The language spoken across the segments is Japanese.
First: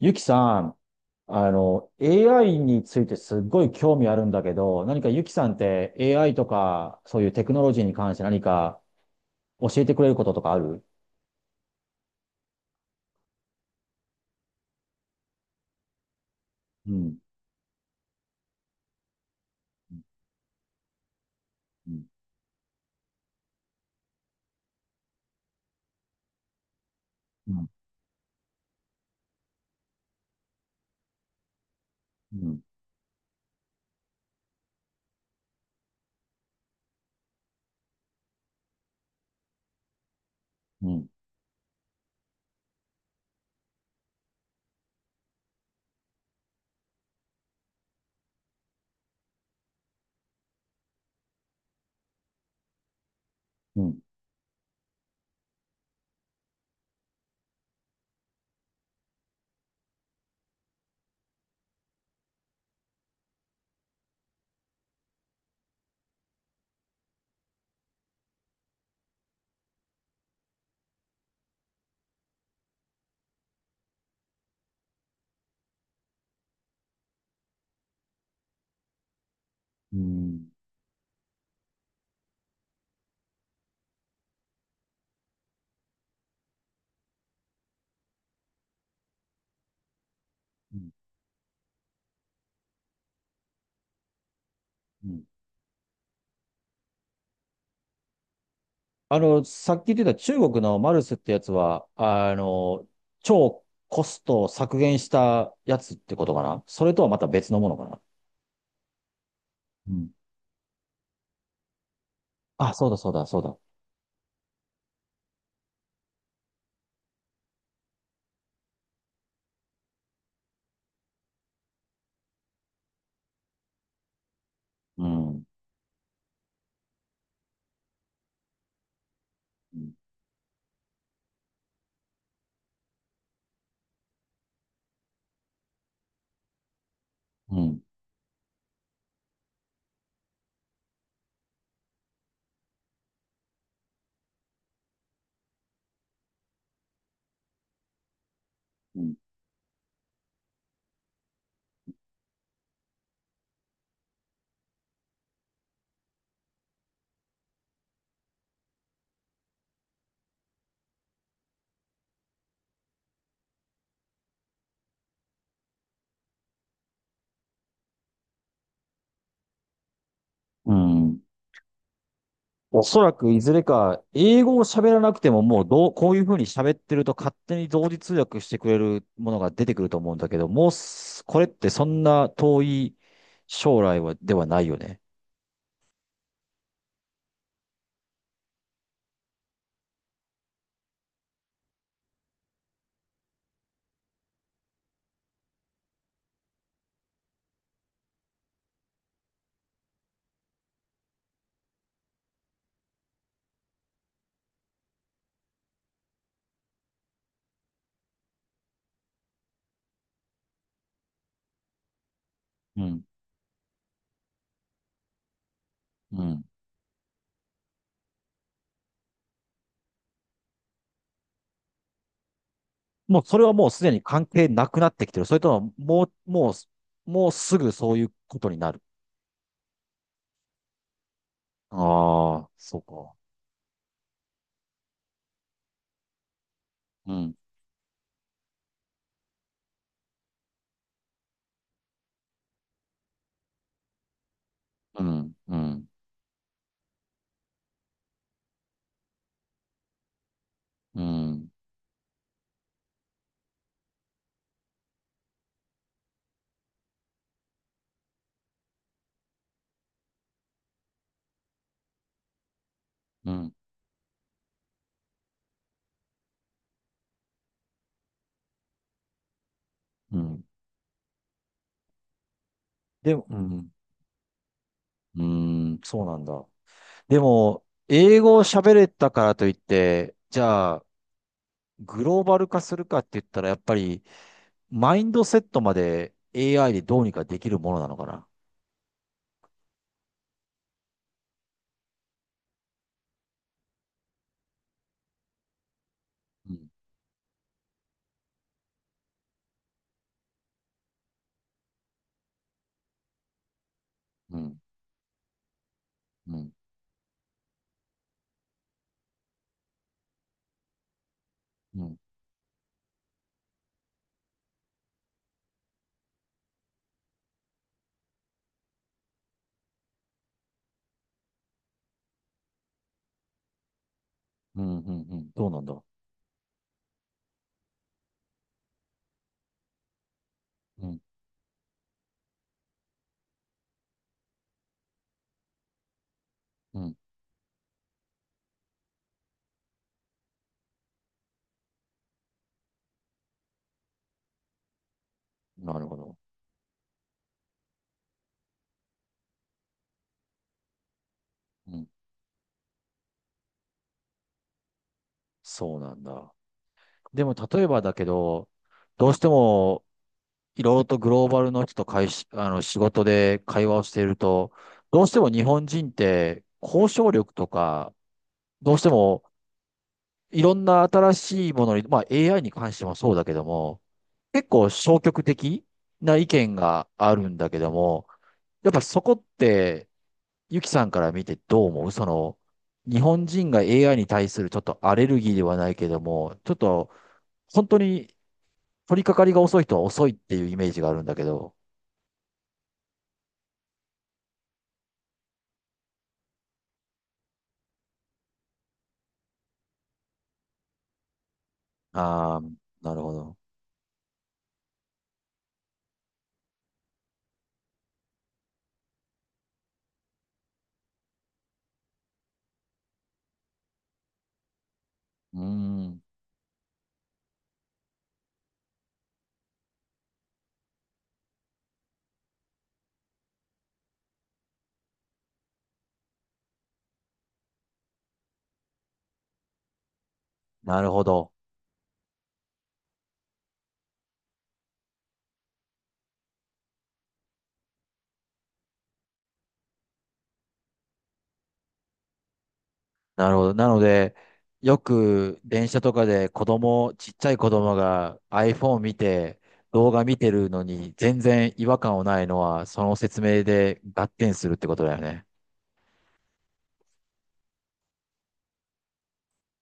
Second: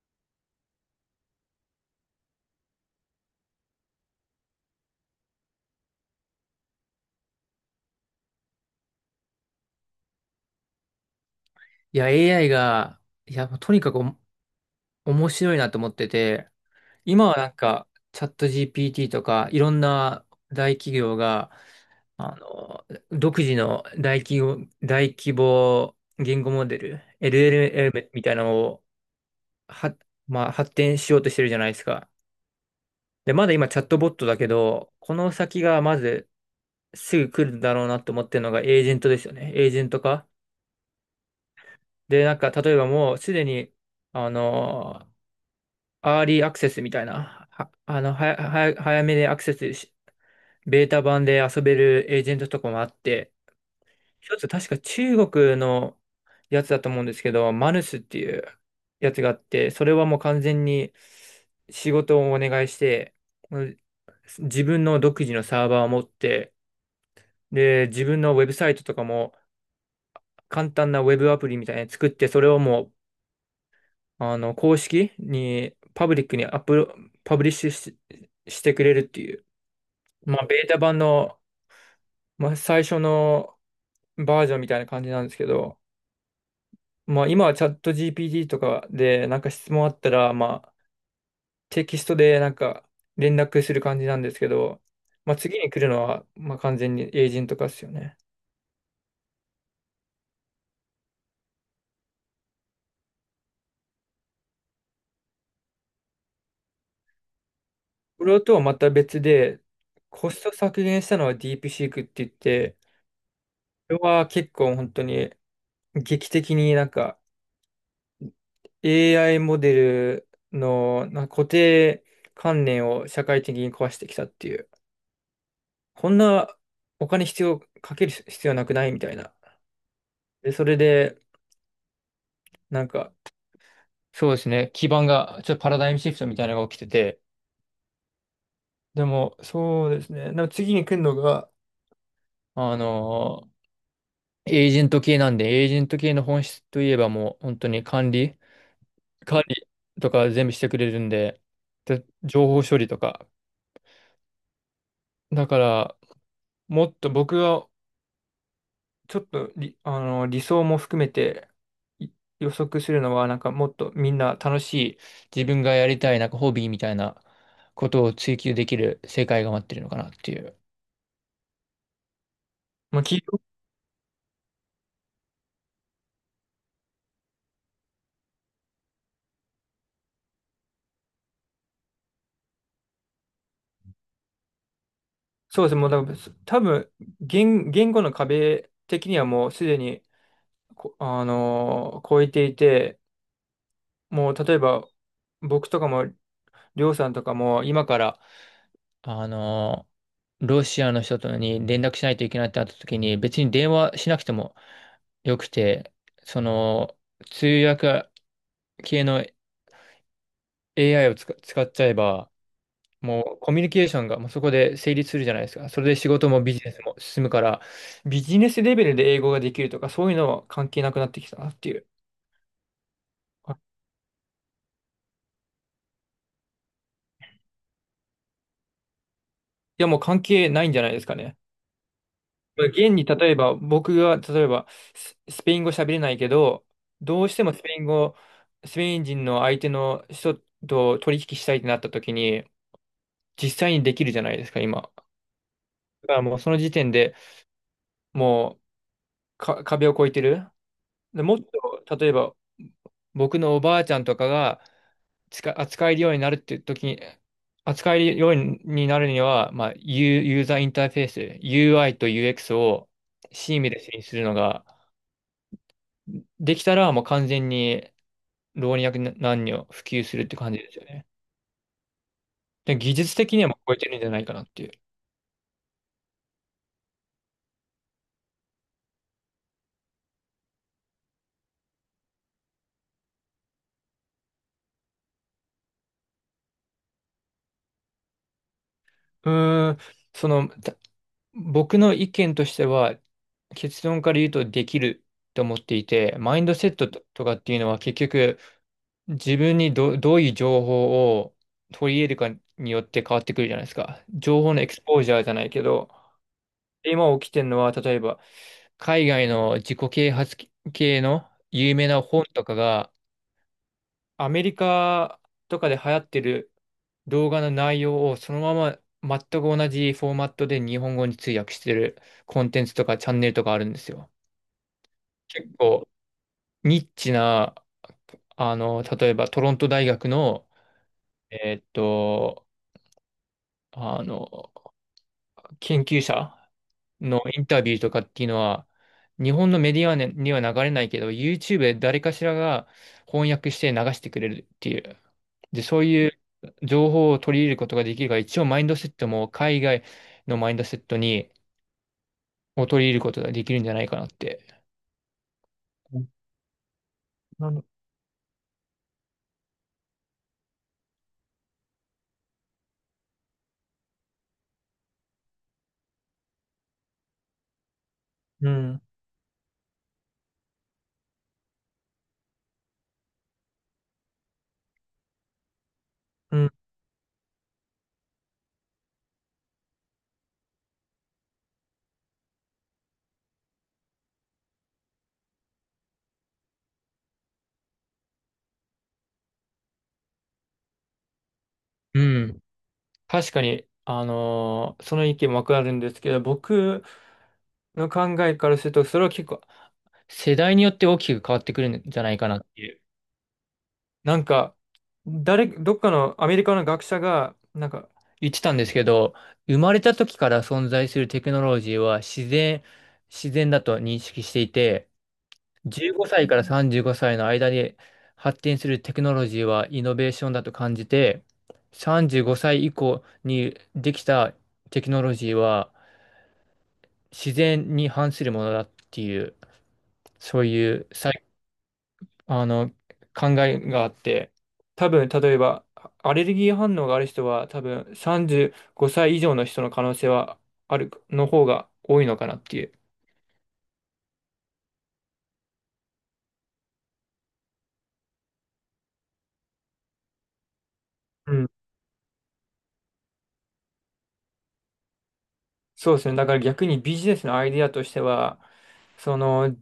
ゆきさん、AI についてすっごい興味あるんだけど、何かゆきさんって AI とか、そういうテクノロジーに関して何か教えてくれることとかある？いや、AI が、もうとにかく面白いなと思ってて、うん、今はなんか、チャット GPT とか、いろんうな大企業が、ん、あの、独自の大企業、大規模言語モデル、うん、LLM みたいなのを、は、まあ、発展しようとしてるじゃないですか。うん、で、まだ今チャットボットだけど、この先がまずすぐ来るだろうなと思ってるのがエージェントですよね。エージェント化。うん、で、なんか、例えばもうすでに、あのアーリーアクセスみたいな、は、あの、はや、はや、早めでアクセスし、ベータ版で遊べるエージェントとかもあって、うん、一つ確か中国のやつだと思うんですけど、マヌスっていうやつがあって、それはもう完全に仕事をお願いして、うん、自分の独自のサーバーを持って、で、自分のウェブサイトとかも簡単なウェブアプリみたいなの作って、それをもう、公式に、パブリックにアップロ、パブリッシュしてくれるっていう。うまあ、ん、ベータ版の、まあ、最初のバージョンみたいな感じなんですけど、まあ、今はチャット GPT とかで、なんか質問あったら、まあ、テキストでなんか連絡する感じなんですけど、うん。まあ、次に来るのは、まあ、完全にエージェント化ですよね。さっき言ってた中国のマルスってやつは、超コストを削減したやつってことかな。それとはまた別のものかな。これとはまた別で、うん。コスト削減したのはディープシークって言っあ、て、そうだ、そうだ、そうだ。これは結構本当に劇的になんか AI モデルのなんか固定観念を社会的に壊してきたっていう。こんなお金必要、かける必要なくないみたいな。うん、で、それで、なんか、そうですね、基盤が、ちょっとパラダイムシフトみたいなのが起きてて、うん、でも、そうですね、でも次に来るのが、あのーエージェント系なんで、エージェント系の本質といえばもう、本当に管理、うん。管理とか全部してくれるんで、で情報処理とか。だから、もっと僕がちょっとり、あの、理想も含めてい予測するのは、なんかもっとみんな楽しい、自分がやりたい、なんかホビーみたいなことを追求できる世界が待ってるのかなっていう。うん、おまそあ、らくいずれか、英語を喋らなくてももうどう、こういうふうに喋ってると勝手に同時通訳してくれるものが出てくると思うんだけど、もうす、これってそんな遠い将来は、ではないよね。そうですね、もうだから多分言語の壁的にはもうすでに、こあのー超えていて、もう例えば僕とかも、りょうさんとかも今からあの、ロシアの人とに連絡しないといけないってなった時に、別に電話しなくてもよくて、その、通訳系の AI を使っちゃえば、うん。もうコミュニケーションがもうそこで成立するじゃないですか。それで仕う事もん。ビジネスも進むから、ビジネスレベルで英語ができるとか、そういうのは関係なくなってきたなっていう。もうそれはもうすでに関係なくなってきてる。それとも、もうすぐそういうことになる。いや、もう関係ないんじゃないですかね。ああ、まあそう現にか。例えば、僕が例えばスペイン語喋れないけど、うどうん、してもスペイン人の相手の人と取引したいってなった時に、実際にできるじゃないですか、今。うん、うん、だからもうその時点でもう壁を越えてる。うで、もっん、と、例えば、僕のおばあちゃんとかが扱えるようになるって時に、扱えるようになるには、まあ、ユーザーインターフェース、UI と UX をうん、シームレスにするのが、できたら、もう完全に老若男女普及すうるってん。感じですよね。で、技で術も、う的にはもうん、超えてるんじゃないかなっていう。うん、そうなんだ。でも、英語を喋れたからといって、じゃあ、グローバル化するかって言ったら、やっぱり、マインドセットまで AI でどうにかできるものなのかな。うーん、その、僕の意見としては、結論から言うとできると思っていて、マインうドん、セットとかっていうのは結局自分にどういう情報を取り入れるかによって変わってくるじゃないですか。う情報ん、のエクスポージャーじゃないけど、うん、今起きてるのは例えば海外の自己啓発系の有う名ん、な本とかがアメリカとかで流行ってる動画の内容をそのまま全く同じフォーマットで日本語に通訳してるコンテンツとかチャンネルとかあるんですよ。うん、うん、うん、どう結なんだ。構ニッチな、例えばトロント大学の、うん、えーっと、あの、研究者うん、のインタビューとかっていうのは、日本のメディアには流れないけど、YouTube で誰かしらが翻訳して流してくれるっていう。で、なそうるほいど。う情報を取り入れることができるから、一応マインドセットも海外のマインドセットうん、を取り入れることができるんじゃないかなって。そうなんだ。でも、な例るえばだけど、どうしても、いろいろとグローバルの人と会し、あの、仕事で会話をしていると、どうしても日本人って、交渉力とか、うどうしん。ても、いろんな新しいものに、まあ AI に関してもそうだけども、結構消極的な意うん。見があるんだけども、やっぱそこって、ゆきさんから見てどう思う日本人が AI に対するちょっとアレルギーではないけども、ちょっと本当に取り掛かりが遅い人は遅いっていうイメージがあるんだけど。うん。確かに、その意見もわかるんですけど、僕の考えからすると、それは結構世代によって大きく変わってくるんじゃないかあなあ、っていう。なるほど。なんか、どっかのアメリカの学者が、なんか、言ってたんですけど、生まれた時から存在するテクノロジーは自然だと認識していて、うー15ん、歳から35歳の間で発展するテクノロジーはイノベーションだと感じて、35歳以降にできたテクノロジーは自然に反するものだっていう、そういなうるほど。あの、考えがあって、多分、例えば、アレルギー反応がある人は、多分、35歳以上の人の可能性はある、の方が多いのかなっていう。なるほど。なので、よく電車とかで子供、ちっちゃい子供が iPhone 見て、動画見てるのに全うん。然違和感をないのは、その説明で合点するってことだよね。そうですね。だから逆にビジネスのアイディアとしては、その、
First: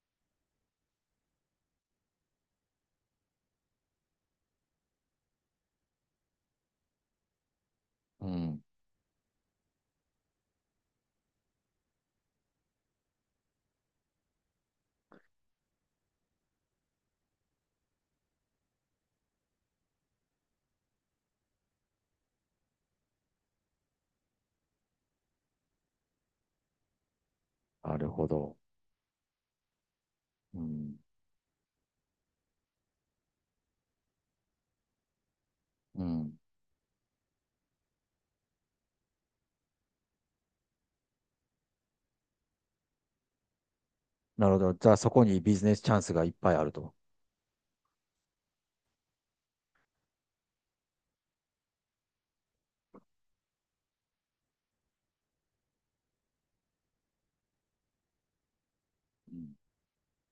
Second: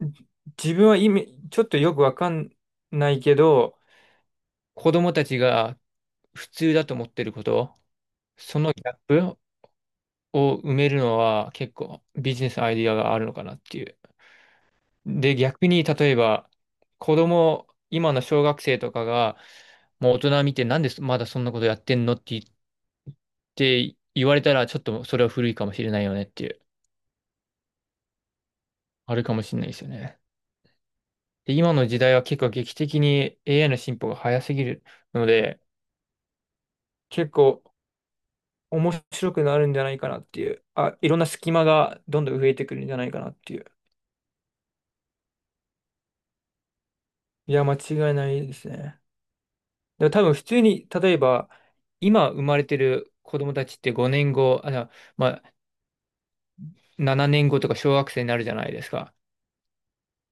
じ自分は意味、ちょっとよくわかんないけど、子供たちが普通だと思ってること、うそん、のギャップを埋めるのは結構ビジネスアイディアがあるのかなっていう。で、逆に、例えば、子供、今の小学生とかが、もう大人見て、なんでまだそんなことやってんのって言って、言われたら、ちょっとそれは古いかもしれないよねっていう、なるほど。あるかもしれないですよね。うん。で、今の時代は結構劇的に AI の進歩が早すぎるので、うん、結構面白くなるんじゃないかなっていう、あ、いろんな隙間がどんどん増えてくるんじゃないかなっていう。なるほど。じゃあそこにビジネスチャンスがいっぱいあると。いや、間違いないですね。だから多分普通に、例えば、今生まれてる子供たちって5年後、あ、じゃあまあ、7年後とか小学生になるじゃないですか。うん。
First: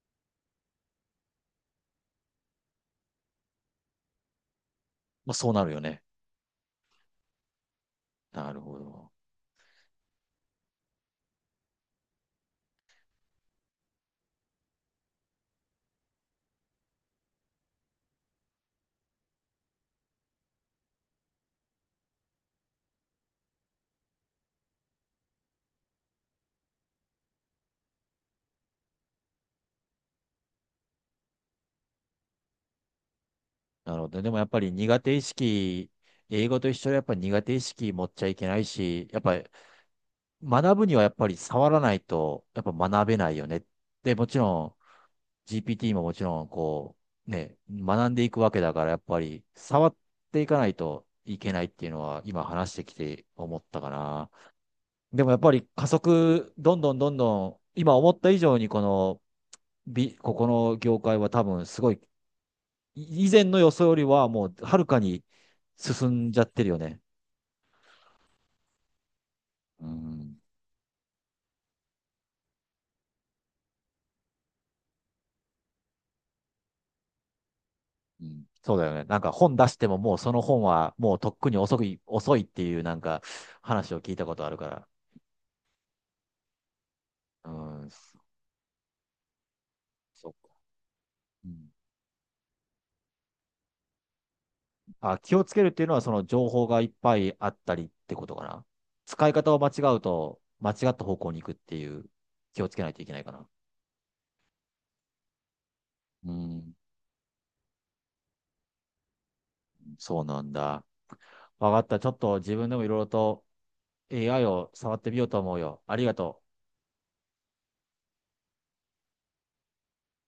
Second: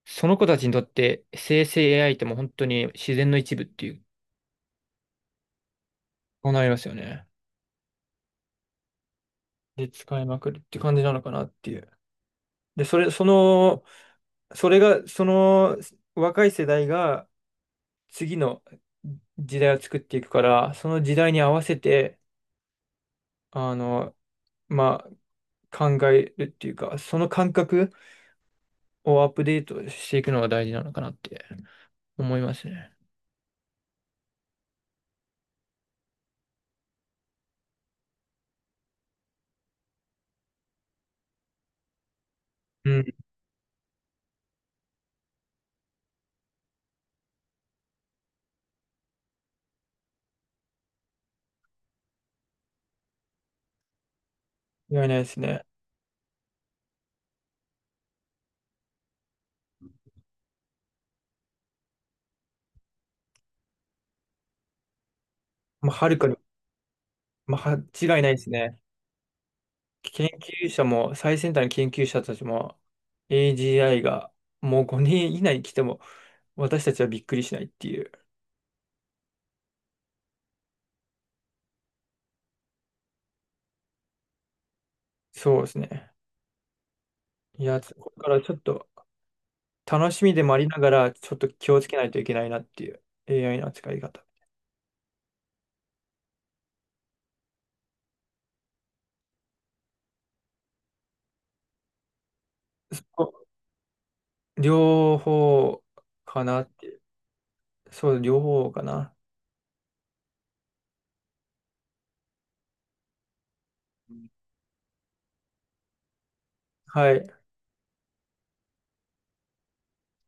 その子たちにとって生成 AI ってもう本当に自然の一部っていう、まあ、そうなるよね。そうなりますよね。なるほど。で、使いまくるって感じなのかなっていう。で、それ、その、それが、その若い世代が次の時代を作っていくから、その時代に合わせて、あの、まあ、考えるっていうか、その感覚をアップデートしていくのが大事なのかなって思いますね。なるほど。でもやっぱり苦手意識、英語と一緒でやっぱり苦手意識持っちゃいけないし、やっぱ学ぶにはやっぱり触らないと、やっぱうん、学べないよね。で、もちろん GPT ももちろんこう、ね、学んでいくわけだから、やっぱり触っていかないといけないっていうのは今話してきて思ったかな。間違いないででもやっすぱね。り加速、どんどんどんどん、今思った以上にこの業界は多分すごい、以前の予想よりはもうはるかにまあ、はるか進んに、じゃってるよね。まあ、間違いないですね。う研ん、究者も、最先端の研究者たちも、AGI がもう5年以内に来ても、私たちはびっくりしないっていう。うん、そうだよね。なんか本出してももうその本はもうとっくに遅い、遅いっていうなんか話を聞いたことあるから。そうですね。ういや、ん、これからちょっと楽しそっみでか。もありながら、ちょっとう気ん。をつけないといけないなっていう AI の扱い方。あ、気をつけるっていうのはその情報がいっぱいあったりってことかな。使い方を間違うと間違った方向に行くっていう気をつけないといけないかな。そう両方うかなっん、ていう。そう、両方かな。そうなんだ。わかった。ちょっと自分でもいろいろと AI を触ってみようと思うよ。ありがとう。はい。